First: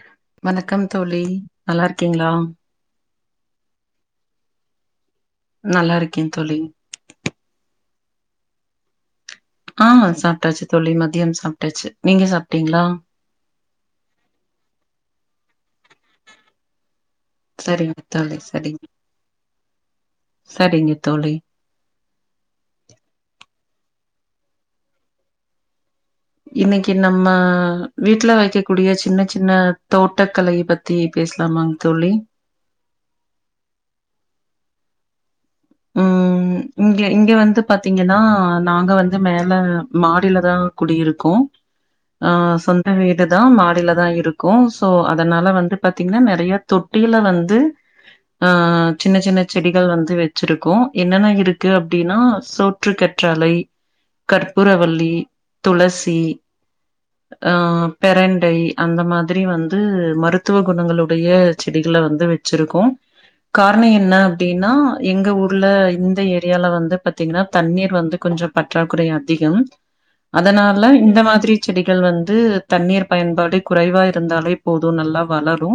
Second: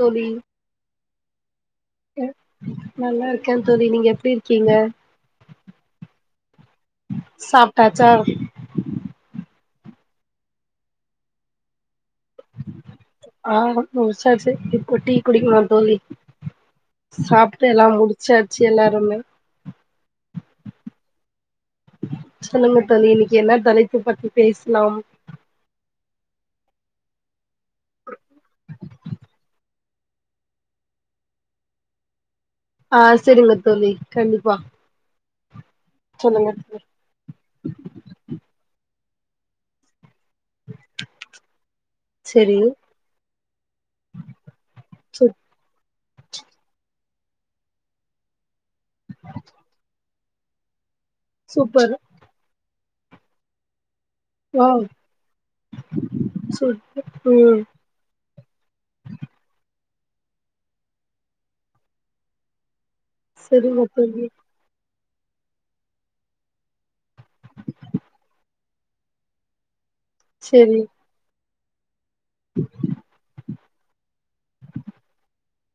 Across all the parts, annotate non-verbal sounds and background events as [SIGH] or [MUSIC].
தோழி வணக்கம் தோழி நல்லா இருக்கீங்களா நல்லா இருக்கே தோழி நீங்க எப்டி இருக்கீங்க நல்லா இருக்கே தோழி ட்டாச்சா ஆ சாப்ட்டாச்சு தோழி மதியம் சாப்ட்டாச்சு நீங்க சாப்ட்டீங்களா ஆ முடிச்சாச்சு இப்ப டீ குடிக்கணு தோழி சாப்ட்டு எல்லா சரிங்க தோழி முடிச்சாச்சு சரிங்க எல்லாருமே சரிங்க தோழி சொல்லுங்க தோழி இன்னக்கி என்ன தலைப் பு பத்தி பேசலாம் இன்னக்கி நம்ம வீட்ல வெக்கக்கூடிய சின்னச்சின்ன தோட்டக்கலைய பத்தி பேசலாமாங் தோழி அ செரிங்க தோழி கண்டிப்பா சொல்லுங்க ம் இங்க இங்க வந்து பாத்தீங்கன்னா நாங்க வந் து மேல மா டிலதா குடியிருக்கோ ஆ செரி சொந்த வீடுதா மாடிலதா இருக்கோ சோ சூ அதனால வந்து பாத்தீங்ன்னா நெறைய தொட்டியில வந்து ஆ சின்னச்சின்ன செடிகள் வந்து வெ ச்சிருக்கோ என்னென்ன இருக்கு சூப்பர் அப்டின்னா சோ ற்று கற்றாழை வாவ் கற்பூரவல்லி துளசி சூப்பர் ஆ ம் பெரண்டை அந்த மாதிரி வந்து மருத்துவ குணங்களுடைய செடிகள வந்து வெச்சிருக்கோ செரிங்க காரணோ என்ன தோழி அப்டின்னா எங்க ஊர்ல இந்த ஏரியால வந்து பாத்தீங்ன்னா தண்ணீர் வந்து கொஞ்ச பற்றாக்குறை அதிகம் செரி அதனால இந்த மாதிரி செடிகள் வந்து தண்ணீர் பயன்பாடு குறைவா இருந்தாலே போது நல்லா வளரு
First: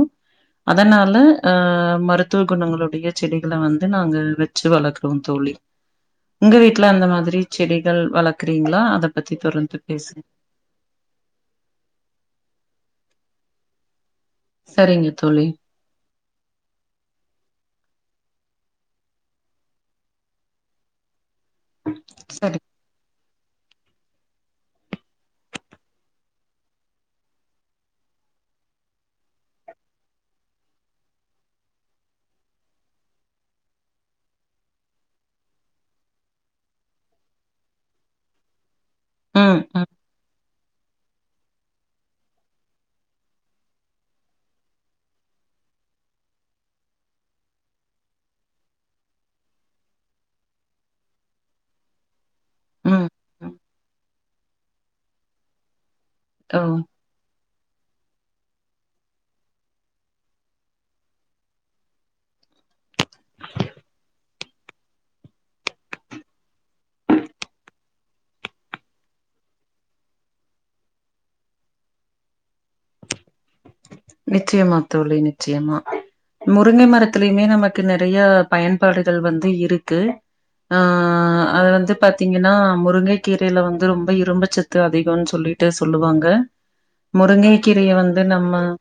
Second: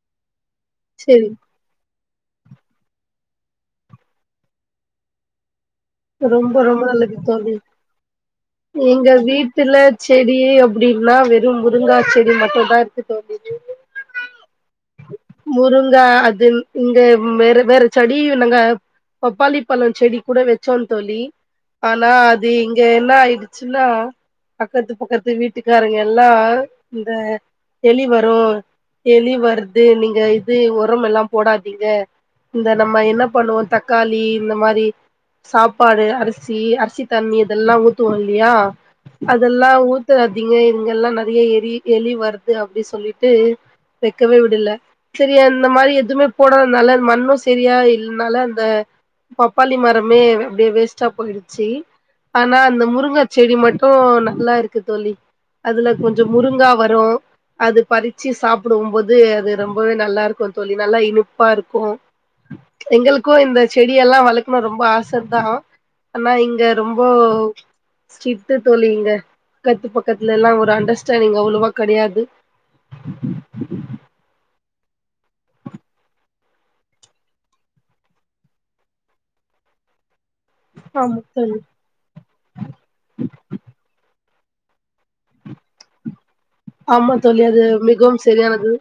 அதனால செரி ஆ மரு த்துவ குணங்களுடைய செடிகள வந் து நாங்க வெச்சி வளக்கறோம் தோழி ரொம்ப உங்க ரொம்ப வீட்ல அந்த நல்லது மாதிரி தோழி செடிகள் வளக்குறீங்களா அத எங்க பத்தி வீட்டுல தொடர்ந்து பேசுங்க செடி அப்டின்னா வெறும் முருங்கா செடி மட்டுந்தா இருக்கு தோழி [INAUDIBLE] சரிங்க தோழி முருங்கா அது இங்க வேற வேற செடி நாங்க பப்பாளி பழம் செடி கூட வச் சோம் தோழி ஆனா அது சரி இங்க என்ன ஆயிடுச் சினார பக்கத்து பக்கத்து வீட்டுக்காரங்க எல்லாம் இந்த எலி வரும் எலி வருது நீங்க இது உரம் எல்லாம் போடாதீங்க இந்த நம்ம என்ன பண்ணுவோம் தக்காளி இந்த மாரி சாப்பாடு அரிசி அரிசி தண்ணி இதெல்லாம் ஊத்துவோம் இல்லையா ம் அதுல்லாம் ம் ஊத்த றிங்க இங்க எல்லாம் நறையா எறி எலி வருது அப்டி சொல்லிட்டு வக்கவே விடல சரி அந்த மாரி எதுமே போடாதுனால மண்ணும் செரியா இல்னால அந்த பப்பாளி மர மே அப்டே வேஸ்ட்டா போயிடுச்சி ஆனா அந்த ம் முருங்கா ம் செடி மட்டும் நல்லா இருக் கு தோழி அதுல கொஞ்சம் ஓ முருங்கா வரும் அது பறிச்சி சாப்படவுபோது அது ரொம்பவே நல்லா இருக்கும் தோழி நல்லா இனிப்பா இருக்கும் எங்களுக்கும் இந்த செடி எல்லா வளக்கணும் ரொம் ப ஆச தான் ஆனா இங்க ரொம்ப ஸ்டிட்டு தோழி இங்க பக்கத்து பக்கத்துல எல்லாம் ஒரு அண்டர்ஸ்டேண்டிங் அவ்ளோவா கடையாது நிச்சயமா தோழி நிச்சயமா முருங்க மரத்திலயுமே நமக்கு நறையா பயன்பாடுகள் வந்து இருக்கு ஆ ஆமா தோழி அது வந்து பாத்தீங்கன்னா முருங்க கீரையில வந்து ரொம்ப இரும்பு சத்து அதிகன் சொல்லிட்டு சொல்லுவாங்க ஆமா தோழி முருங்கை அது கீரைய மிகவும் வந்து நம்ம சரியானது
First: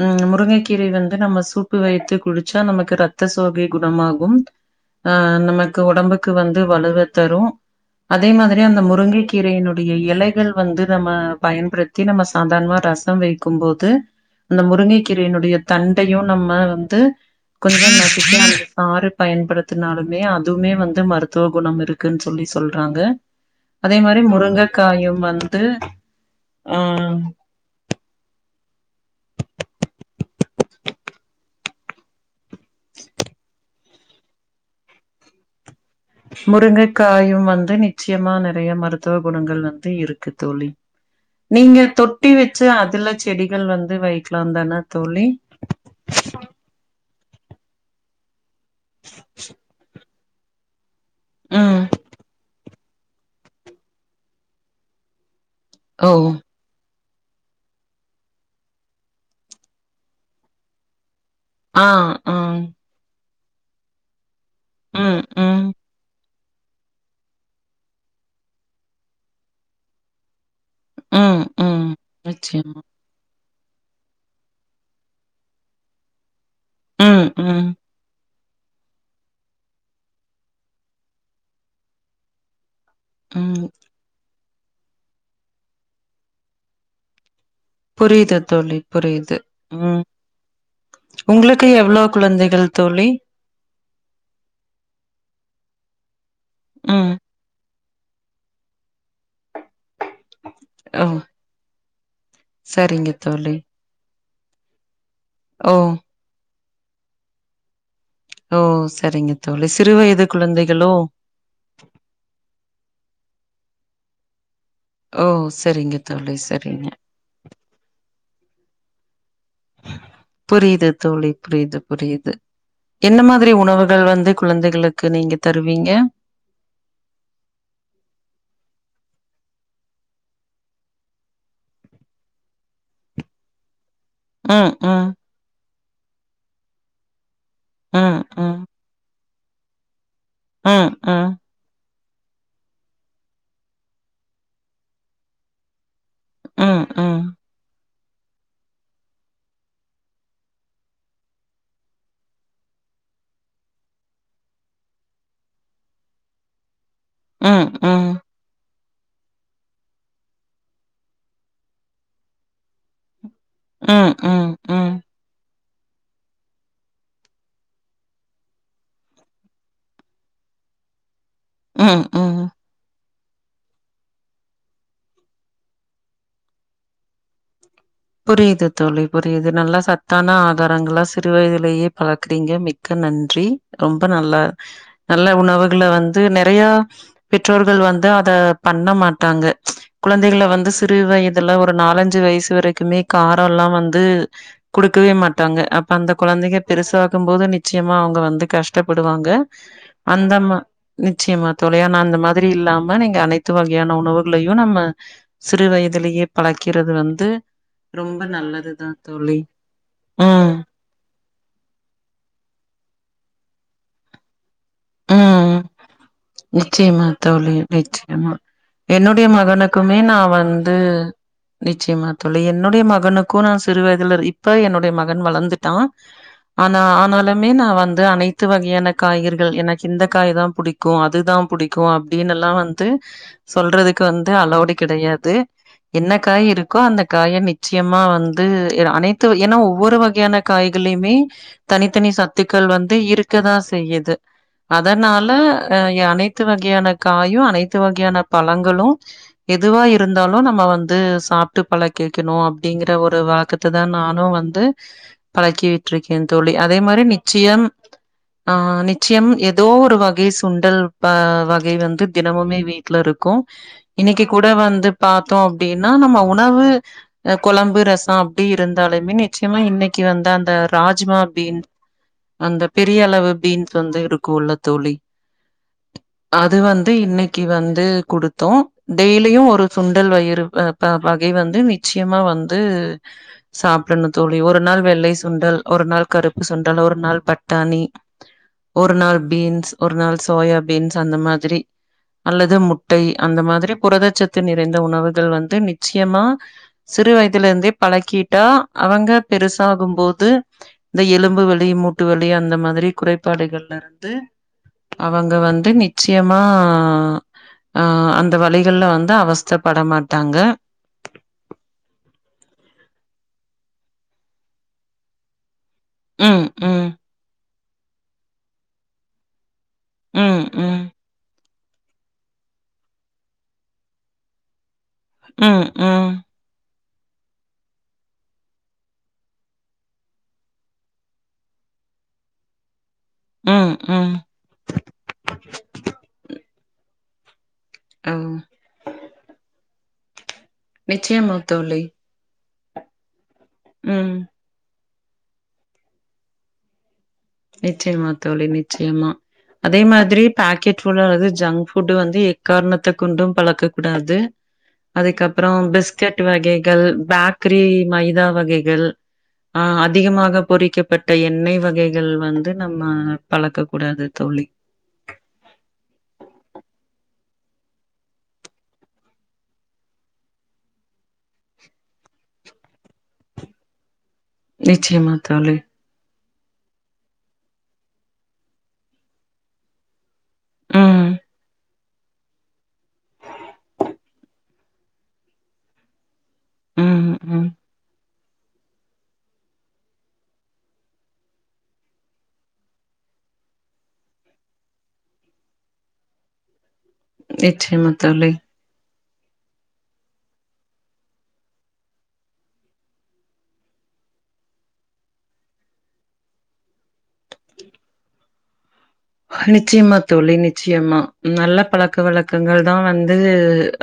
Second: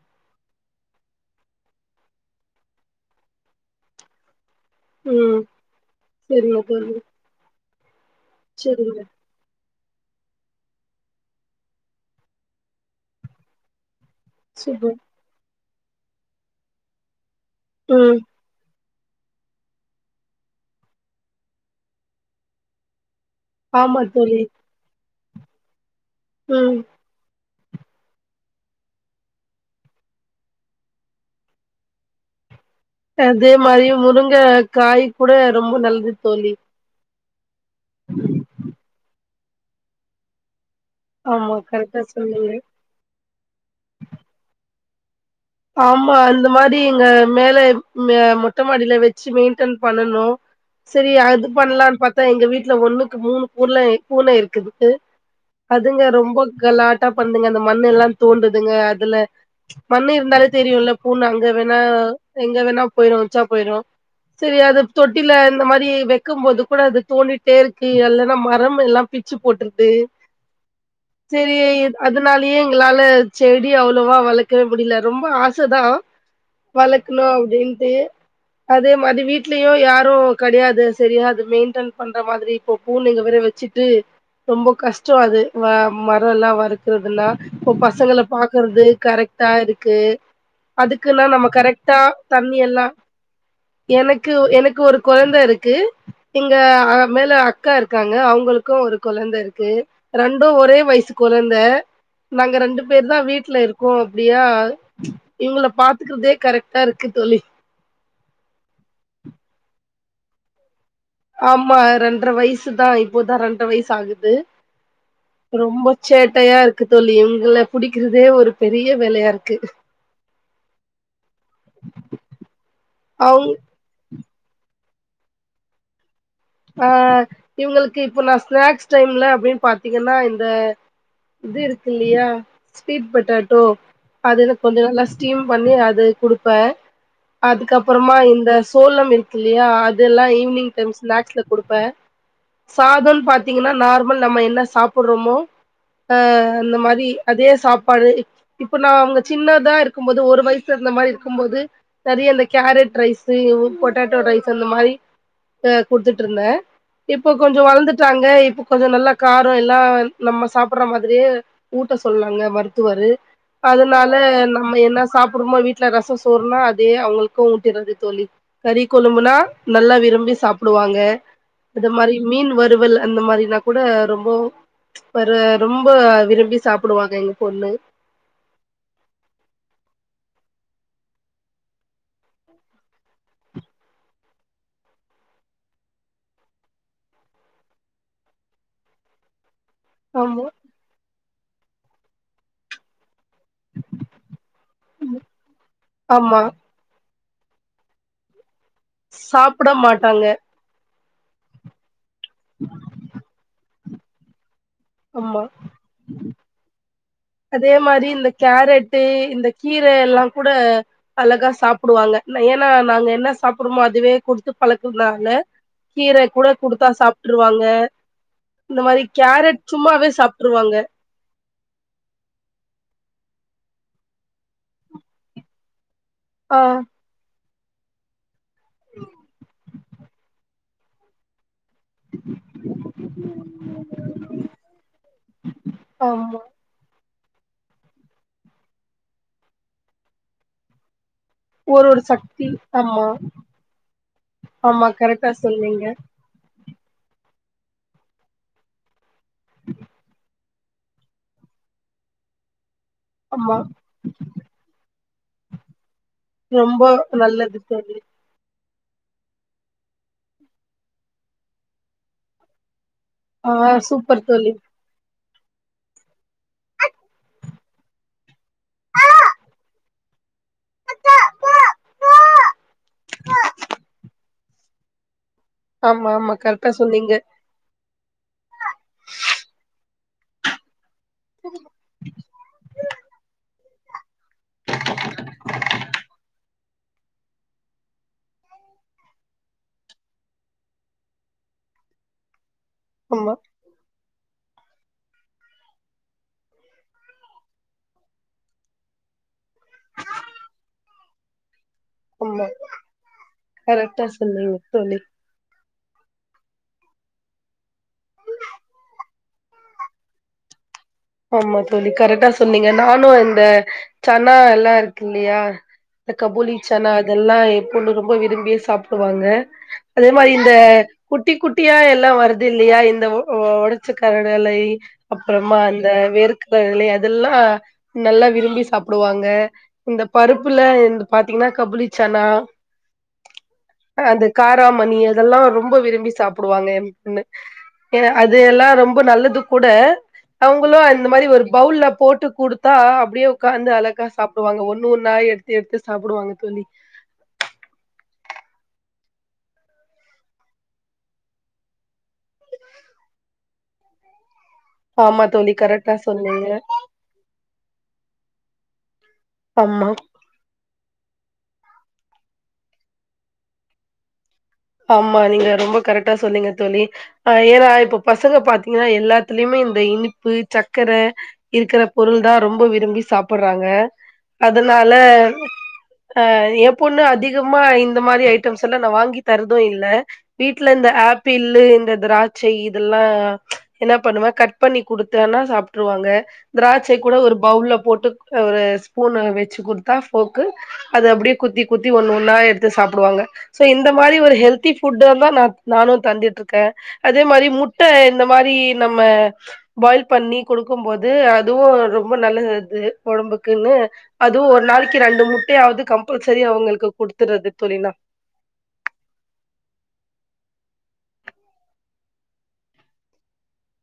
ம் முருங்கக்கீரைய வந்து நம்ம சூப்பு வைத்து குடிச்சா நமக்கு ரத்த சோகை குணமாகும் ஆ ம் நமக்கு ஒடம்புக்கு சரிங்க வந்து தோழி வலுவ தரும் அதே மாதிரி அந்த சரிங்க முருங்க கீரையினு டைய இலைகள் வந்து நம்ம பயன்படுத்தி நம்ம சாதாரணமா ரசம் வைக்கும்போது அந்த சூப்பர் முருங்கை கீரையினுடைய தண்டயும் நம்ம வந்து கொஞ்சம் ம் [INAUDIBLE] நாறு பயன்படுத்தினாலுமே அதுமே வந்து மருத்துவ குணம் இருக்குன் சொல்லி சொல்றாங்க அதே ஆமா மாரி தோழி முருங்கக்காயும் வந்து ஆ ம் அதே மாரியு முருங்க காய் கூட ரொம்ப நல்ல து தோழி காயும் வந்து ந்து நிச்சயமா நறையா மருத் துவ குணங்கள் வந்து இருக்கு தோழி ஆமா நீங்க கரெக்டா தொட்டி சொன்னீங்க வச்சி அதுல செடிகள் வந்து வைக்கலாம் தான தோழி ஆமா அந்த மாரி இங்க மேல இங்க மொட் டமாடியில வச்சி மெயின்டன் பண்ணனும் சரி அது ம். பண்ணலான் பாத்தா எங்க வீட்ல ஒண்ணுக்கு மூணு பொர்ல பூன இருக்குது அதுங்க ஓ! ரொம்ப கலாட் டா பண்துங்க அந்த மண்ணெல்லா தோண்டுதுங்க அதுல மண்ணு இருந்தாலும் தெரியு இல்ல பூன அங்க வேணா ஆ, ஆ. எங்க வேணா போயிடும் உச்சா போயிரும் செரி அத ம், தொட்டில இந்த ம், மாரி வக் இருக்கும்போது கூட அது தோணிட்டே இருக்கு இல்லன்னா மரம் எல்லாம் பிச்சு போட்டுருது ம், சரி ம். அதனாலயே நிச்சயமா. எங்களால செடி அவ்ளோவா வளக்கவே முடியல ரொம்ப ஆச தான் ம், வளக்கணும் ம், அப்டின்ட்டு அதே மாதிரி வீட்லயும் யாரும் கெடையாது சரியா அது மெயின்ட்டன் பண்ற மாதிரி இப்போ பூலிங்க வேற ம். வச்சிட்டு ரொம்ப கஷ்டம் அது ம மரம் எல்லாம் வளக்கறதுலா இப்ப பசங்கல புரியுது தோழி, பாக்கறது புரியுது. கரெக்ட்டா இருக் கு ம். அதுக்குன்னா நம்ம உங்களுக்கு கரக்ட்டா எவ்ளோ தண்ணி குழந்தைகள் எல்லாம் தோழி? எனக்கு எனக்கு ஒரு கொழந்த இருக்கு திங்க ஆ ம். மேல கா இருக்காங்க அவுங்களுக்கும் ஒரு கொழந்த இருக்கு ரெண்டும் ஒரே ஓ! வயசு கொழந்த நாங்க ரெண்டு சரிங்க பேர் தான் தோழி. வீட்ல இருக்கோம் பியா இவங்கள ஓ! பாத்துக்கறதே கரெக்ட் அ இருக்கு தோழி ஓ சரிங்க தோழி சிறு வயது குழந்தைகளோ ஆமா ரெண்ற வயசு தா இப்போதா ரெண்ற வயசு சாகுது ஓ! ரொம்ப சரிங்க தோழி, சேட்டையா இருக்கு சரிங்க. தோழி இவங்கள புடிக்கிறதே ஒரு பெரிய வேளையா இருக்கு புரியுது தோழி புரியுது புரியுது என்ன அவுங் மாதிரி உணவுகள் வந்து குழந்தைகளுக்கு நீங்க தருவீங்க அ இவுங்க்ளுக்கு இப்ப நா ஸ்நாக்ஸ் டைம்ல அப்டின்னு பாத்தீங்க்ன்னா இந்த இது இருக்கு இல்லையா ஸ்வீட் பொட்டேட்டோ அதுது ம், கொஞ்ச நல்லா ம். ஸ்டீம் பண்ணி அத் து குடுப்ப அதுக்கப்பறமா ம், இந்த ம், சோளம் இரு ல்லியா இதெல்லா ஈவ்னி்ங் ம், டைம் ஸ்நாக்ஸ் ம், லந்து ப சாதோ பாத்தீங்கன்னா நார்மல் நம்ம என்ன சாப்புடறோமோ அ அந்த ம், மாரி ம், அதே சாப் படு இப்ப நா அவங்க சின்னதா இருக்கும்போது ஒரு வயசு இந்த மாரி இருக்கும்போது சரி அந்த கேரட் ரைஸ் பொட்டட்டோ ரைஸ் அந்த மாரி அ குடுத்து ட்ருந்தே இப்போ ம், கொஞ்ச ம், ம், வளந்துட்டாங்க இப்ப கொஞ்ச நல்லா காரோ எல்லா நம்ம சாப்புடுற மாதிரியே ஊட்ட சொன்னாங்க மருத்துவரு அதுனால ம், நம்ம ம், என்ன சாப்புடுமோ வீட் டல ரசம் சோறுனா அதே அவுங்களுக்கு ஊத்திர்றது தோழி கறிக்கொழம்புன்னா நல்லா விரும்பி சாப்டுவாங்க அத ம், மாதிரி ம். மீன் வருவல்ல அந்த மாரினா கூட ரொம்பவு வர ரொம்ப விரும்பி சாப்புடுவாங்க எங்க பொண்ணு புரியுது தோழி புரியுது நல்லா சத்தான ஆதாரங்களா சிறு வயதிலேயே பழக்குறீங்க மிக்க நன்றி ரொம்ப நல்லா நல்ல உணவுகள வந்து நெறயா பெற்றோர்கள் வந்து அத பண்ண மாட்டாங்க ச் குழந்தைகள ஆமா வந்து சிறு வயத் இதல்லா ஒரு நாலஞ்சு வயசு வரைக் க்குமே காரல்லா வந்து குடுக்கவே மாட்டாங்க அப்ப அந்த ஆமா கொழந்தைங்க பெருசா க்கு போது நிச்சயமா அவுங்க வந்து கஷ்ட் டப்படுவாங்க சாப்பிட மாட்டாங்க அந்த மா நிச்சயமா தோழியா நா அந்த ம் மாதிரி இல்லாம நீங்க அனைத்து வாழ் யன உணவுகள யோ நம்ம ஆமா சிறு வயதிலேயே பழக்கிறது வந்து அது ரொம்ப இந்த நல்லதுதா கேரட்டு தோழி இந்த கீர எல்லாங்கூட ம் அழகா சாப்புடுவாங்க ஏன்னா நாங்க என்ன சாப் குருமோ அதுவே குடுத்துக் பழக்கந்தாங்க ம் கீர கூட குடுத்தா நிச்சயமா தோழி சாப்ட்ருவாங்க நிச்சயமா இந்த மாதிரி என்னுடைய கேரட் மகனுக்குமே சும்மாவே நா சாப்ட்ருவாங்க தொழி என்னுடைய மகனுக்கு நா சிறு வயதுல ரு இப்ப என்னுடைய மகன் வளர்ந்துட்டா ஆ ஆனா ஆனால மே நா வந்து அனைத் த்து வகையான காய்கறிகள் என காய் தா புடிக்கு அதுதா புடிக் இருக்கு அப்படின்னுல்லா வந்து சொல்றதுக்கு வந்து அளவ்டு கிடையாது என்ன ஆமா காய் இருக்கோ அந்த காய நிச்சயமா வந்து அனைத்து ஏன்னா ஒவ்வொரு வகையான காய்களயுமே ஒரு ஒரு தனித்தனி சக்தி சத்துக்கள் வந்து ஆமா இருக்கதா செய்யுது ஆமா அதனால கரெக்டா அ சொன்னீங்க அனைத்து வகையான காயு அனைத்து அனைத்து வகையான பழங்களு எதுவா இருந்தாலு அப்ப நம்ம வந்து சாப்பிட்டு பழ கேட்கணு அப் அப்படிங்கற ஒரு ஆமா வழக்கத்த தா நானு வந்து பழக்கி விட்டுருக்கே தோழி அதே ரொம்ப மாதிரி நல்லது நிச்சயம் தோழி ஆ நிச்சயம் எது ஏதோ ஒரு வகை சுண்டல் ப வகைல வந்து தினமுமே வீட் ல இருக்கு ஆ இன்னைக்கு சூப்பர் கூட தோழி வந்து பா த்தோ அப்படின்னா நம்ம உணவு கொழம்பு ரசோ அப்படி இருந்தாலுமே நிச்சயமா இன்னைக்கு வந்த அந்த ராஜ்மா பீன் அந்த பெரிய அளவு பீன்ஸ் வந்து இருக்கு உள்ள தோழி ஆமா ஆமா அது கரெக்டா வந்து சொன்னீங்க இன்னைக்கு வந்து குடுத்தோ டெய்லியு ஒரு சுண்ட உடல் வயிறு வ ப பகை வந்து நிச்சியமா வந்து சாப்படணும் தோழி ஒரு நாள் வெள்ளை சுண்டல் ஒரு நாள் கருப்பு சுண்டல் ஒரு நாள் பட்டாணி ஒரு நாள் பீன்ஸ் ஒரு நாள் சோயா பீன்ஸ் அந்த மாதிரி அல்லது முட் டை ஆமா அந்த மாதிரி புரத சத்து நிற இருந்த உணவுகள் வந்து நிச்சயமா சிறுவயதிலிருந்தே பழக்கிட்டா அவங்க பெருசாகும்போது இந்த எலும்புகள் மூட்டுவலி அந்த மாதிரி குறைபாடுகள்ல இருந் சொன்னிங்க தோழி நிச்சயமா ஆ அந்த வலிகள்ல வந்து அவஸ்தப்பட மாட்டாங்க ஆமா தோழி கரெட்டா சொன்னீங்க நானும் இந்த சன்னா எல்லாம் இருக்கு இல்லையா இந்த ம், ம், கபூலிச்சனா அதெல்லாம் ஒண்ணு ரொம்ப விரும்பியே சாப்டுவாங்க அதே மாரி ம், இந்த ம், குட்டி குட் டியா எல்லாம் வருது இல்லையா இந்த ஒ ஒடச்சக்கரனல்லை ம் ம் இருக்கல அதெல்லாம் நல்லா விரும்பி சாப்டுவாங்க இந்த பருப்புல இந்த பாத்தீங்கன்னா கபுளிச்சனா ம், ம். அந்த காராமணி அதெல்லா ரொம்ப விரும்பி சாப் புடுவாங்க என் பொண்ணு ஏனா ஓ! அது எல்லாம் ரொம்ப நல்லது கூட அவுங்களும் அந்த மாரி நிச்சயமா ஒரு தோழி. பவுல்ல போட்டு குடுத் தா அப்டியே உக்காந்து அழகா ம். சாப்டுவாங்க ஒன் னு ஒன்னா எடுத்து எடுத்து சாப்டுவாங்க தோழி நிச்சயமா தோழி நிச்சயமா அதே மாதிரி பாக்கெட் புடோ அல்லது ஜங்க் ஃபுட்டு வந்து எக்காரணத்த கொண்டும் பழக்க கூடாது ஆமா தோழி அதுக்கப்புறம் கரெக்டா பிஸ்கேட்டு சொன்னீங்க வகைகள் பேக்கரி மைதா வ கைகள் ஆ ஆமா அதிகமாக பொறிக்க பட்ட எண்ணெய் வகை கள் வந்து நம்ம பழக்க கூடாது தோழி ஆமா நீங்க ரொம்ப கரட்டா சொன்னீங்க தோழி ஆ ஏன்னா இப்ப பசங்க பாத்தீங்கன்னா எல்லாத்துலயுமே இந்த இனிப்பு சக்கர இருக்கிற பொருள் தா ரொம்ப விரும்பி சாப்படறாங்க அதனால நிச்சயமா தோழி. ஆ எ பொண்ணு அதிகமா இந்த மாதிரி ஐட்டம்ஸ் எல்லா நா வாங்கி தருது இல்ல வீட்டுல இந்த ம், ஆப்பிள் இந்த திராட்சை இதெல்லா என்ன பண்ணுவே கட் பண்ணி கொடுத்தன்னா சாப்பிட்டுருவாங்க திராட்சை கூட ம், ஒரு ம். பவுல போட்டு ஒரு ஸ்பூன் வச்சு குடுத்தா ஃபோக்கு அது அப்படியே குத்தி குத்தி ஒன்னு ஒன்னா எடுத்து சாப்பிடுவாங்க சோ இந்த இந்த மாதிரி ஒரு ஹெல்தி ஃபுட தா நா நானு தந்துட்டு இருக்கே அதே மாதிரி முட்ட நிச்சயமா இந்த தோழி. மாதிரி நம்ம நம்ம பாயில் பண்ணி கொடுக்கு போது அதுவு ரொம்ப நல்லது அது ஒடம்புக்குன்னு அதுவு ஒரு நாளைக்கு ரெண்டு முட்டைய ஆவது கம்பல்சரி அவங்களுக்கு குடுத்துடுறது தோழி நிச்சயமா தோழி நிச்சயமா நல்ல பழக்க வழக்கங்கள் தா வந்து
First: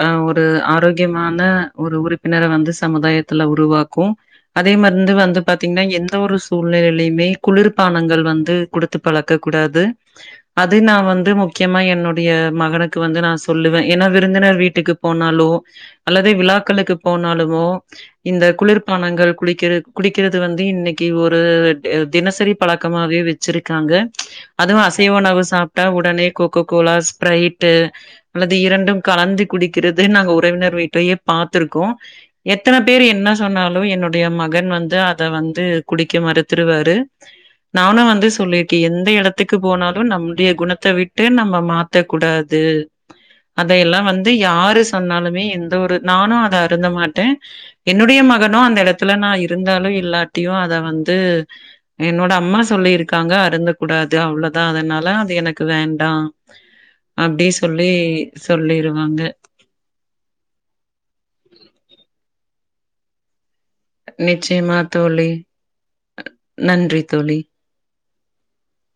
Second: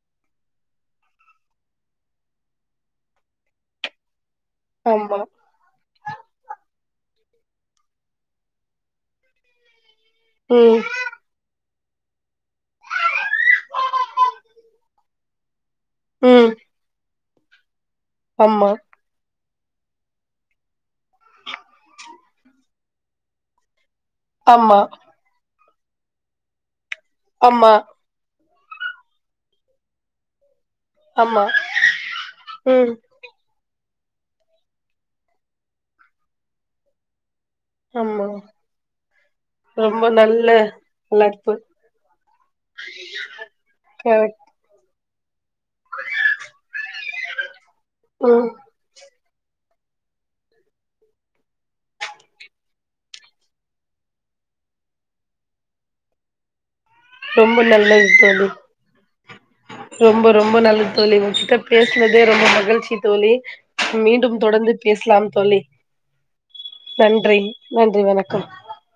ஆ ஒரு ஆரோக்கியமான ஒரு உறுப்பினரை வந்து சமுதாயத்துல உருவாக்கு அதே மதிந்து ஆமா வந்து பாாரத்தீங்கன்னா எந்த ஒரு சூழ்நிலையுமே குளிர்பானங்கள் வந்து குடுத்து பழக்க கூடாது அது ம் நா வந்து முக்கி முக்கியமா என்னுடைய மகனுக்கு வந்து நா சொல்லுவே ஏன்னா விருந்தினர் வீட்டுக்கு போனாலோ அல்லது ம் விழாக்களுக்கு போன் நாளுமோ இந்த ஆமா குளிர்பானங்கள் குளிக்கிறது குடிக்கிறது வந்து இன்னைக்கு ஒரு தினசரி பழக்கமாவே வச்சுருக்காங்க ஆமா சாப்பிட்டா ஒடனே கோ கோ கோலா ஸ்ப்ரைட்டு ஆமா அல்லது இரண்டும் கலந்து குடிக்கிறது நாங்க ஒரு உறவினர் விட்லயே ஆமா பார்த்திருக்கோ எத்தன ம் பேர் என்ன சொன்னாலு என்னோட டைய மகன் வந்து அத வந்து குடிக்க மறுத்துருவாரு நானு வந்து ஆமா சொல்லியிருக்கே எந்த இடத்துக்கு போனாலு ரொம்ப நல்ல நம்முடைய குணத்த விட்டு வளர்ப்பு நம்ம மாத்தக்க கூடாது அதையெல்லா வந்து கரெக்ட் யாரு சொன்னாலுமே எந்த ஒரு நானு அத அருந்த மாட்டே என்னுடைய ம் மகனு அந்த எடத்துல நா இருந்தாலு இல்லாட்டியு அத வந்து என்னோட அம்மா சொல்லிருக்காங்க அருந்த கூடாது அவ்ளோ தா அதனால அது எனக்கு வேண்டா ரொம்ப நல்லது தோழி ரொம்ப ரொம்ப நல்லது தோழி உகிட்ட பேசினதே ரொம்ப மகிழ்ச்சி தோழி மீண்டு தொடர்ந்து பேசலாம் தோழி நன்றி நன்றி வணக்கம் ஆ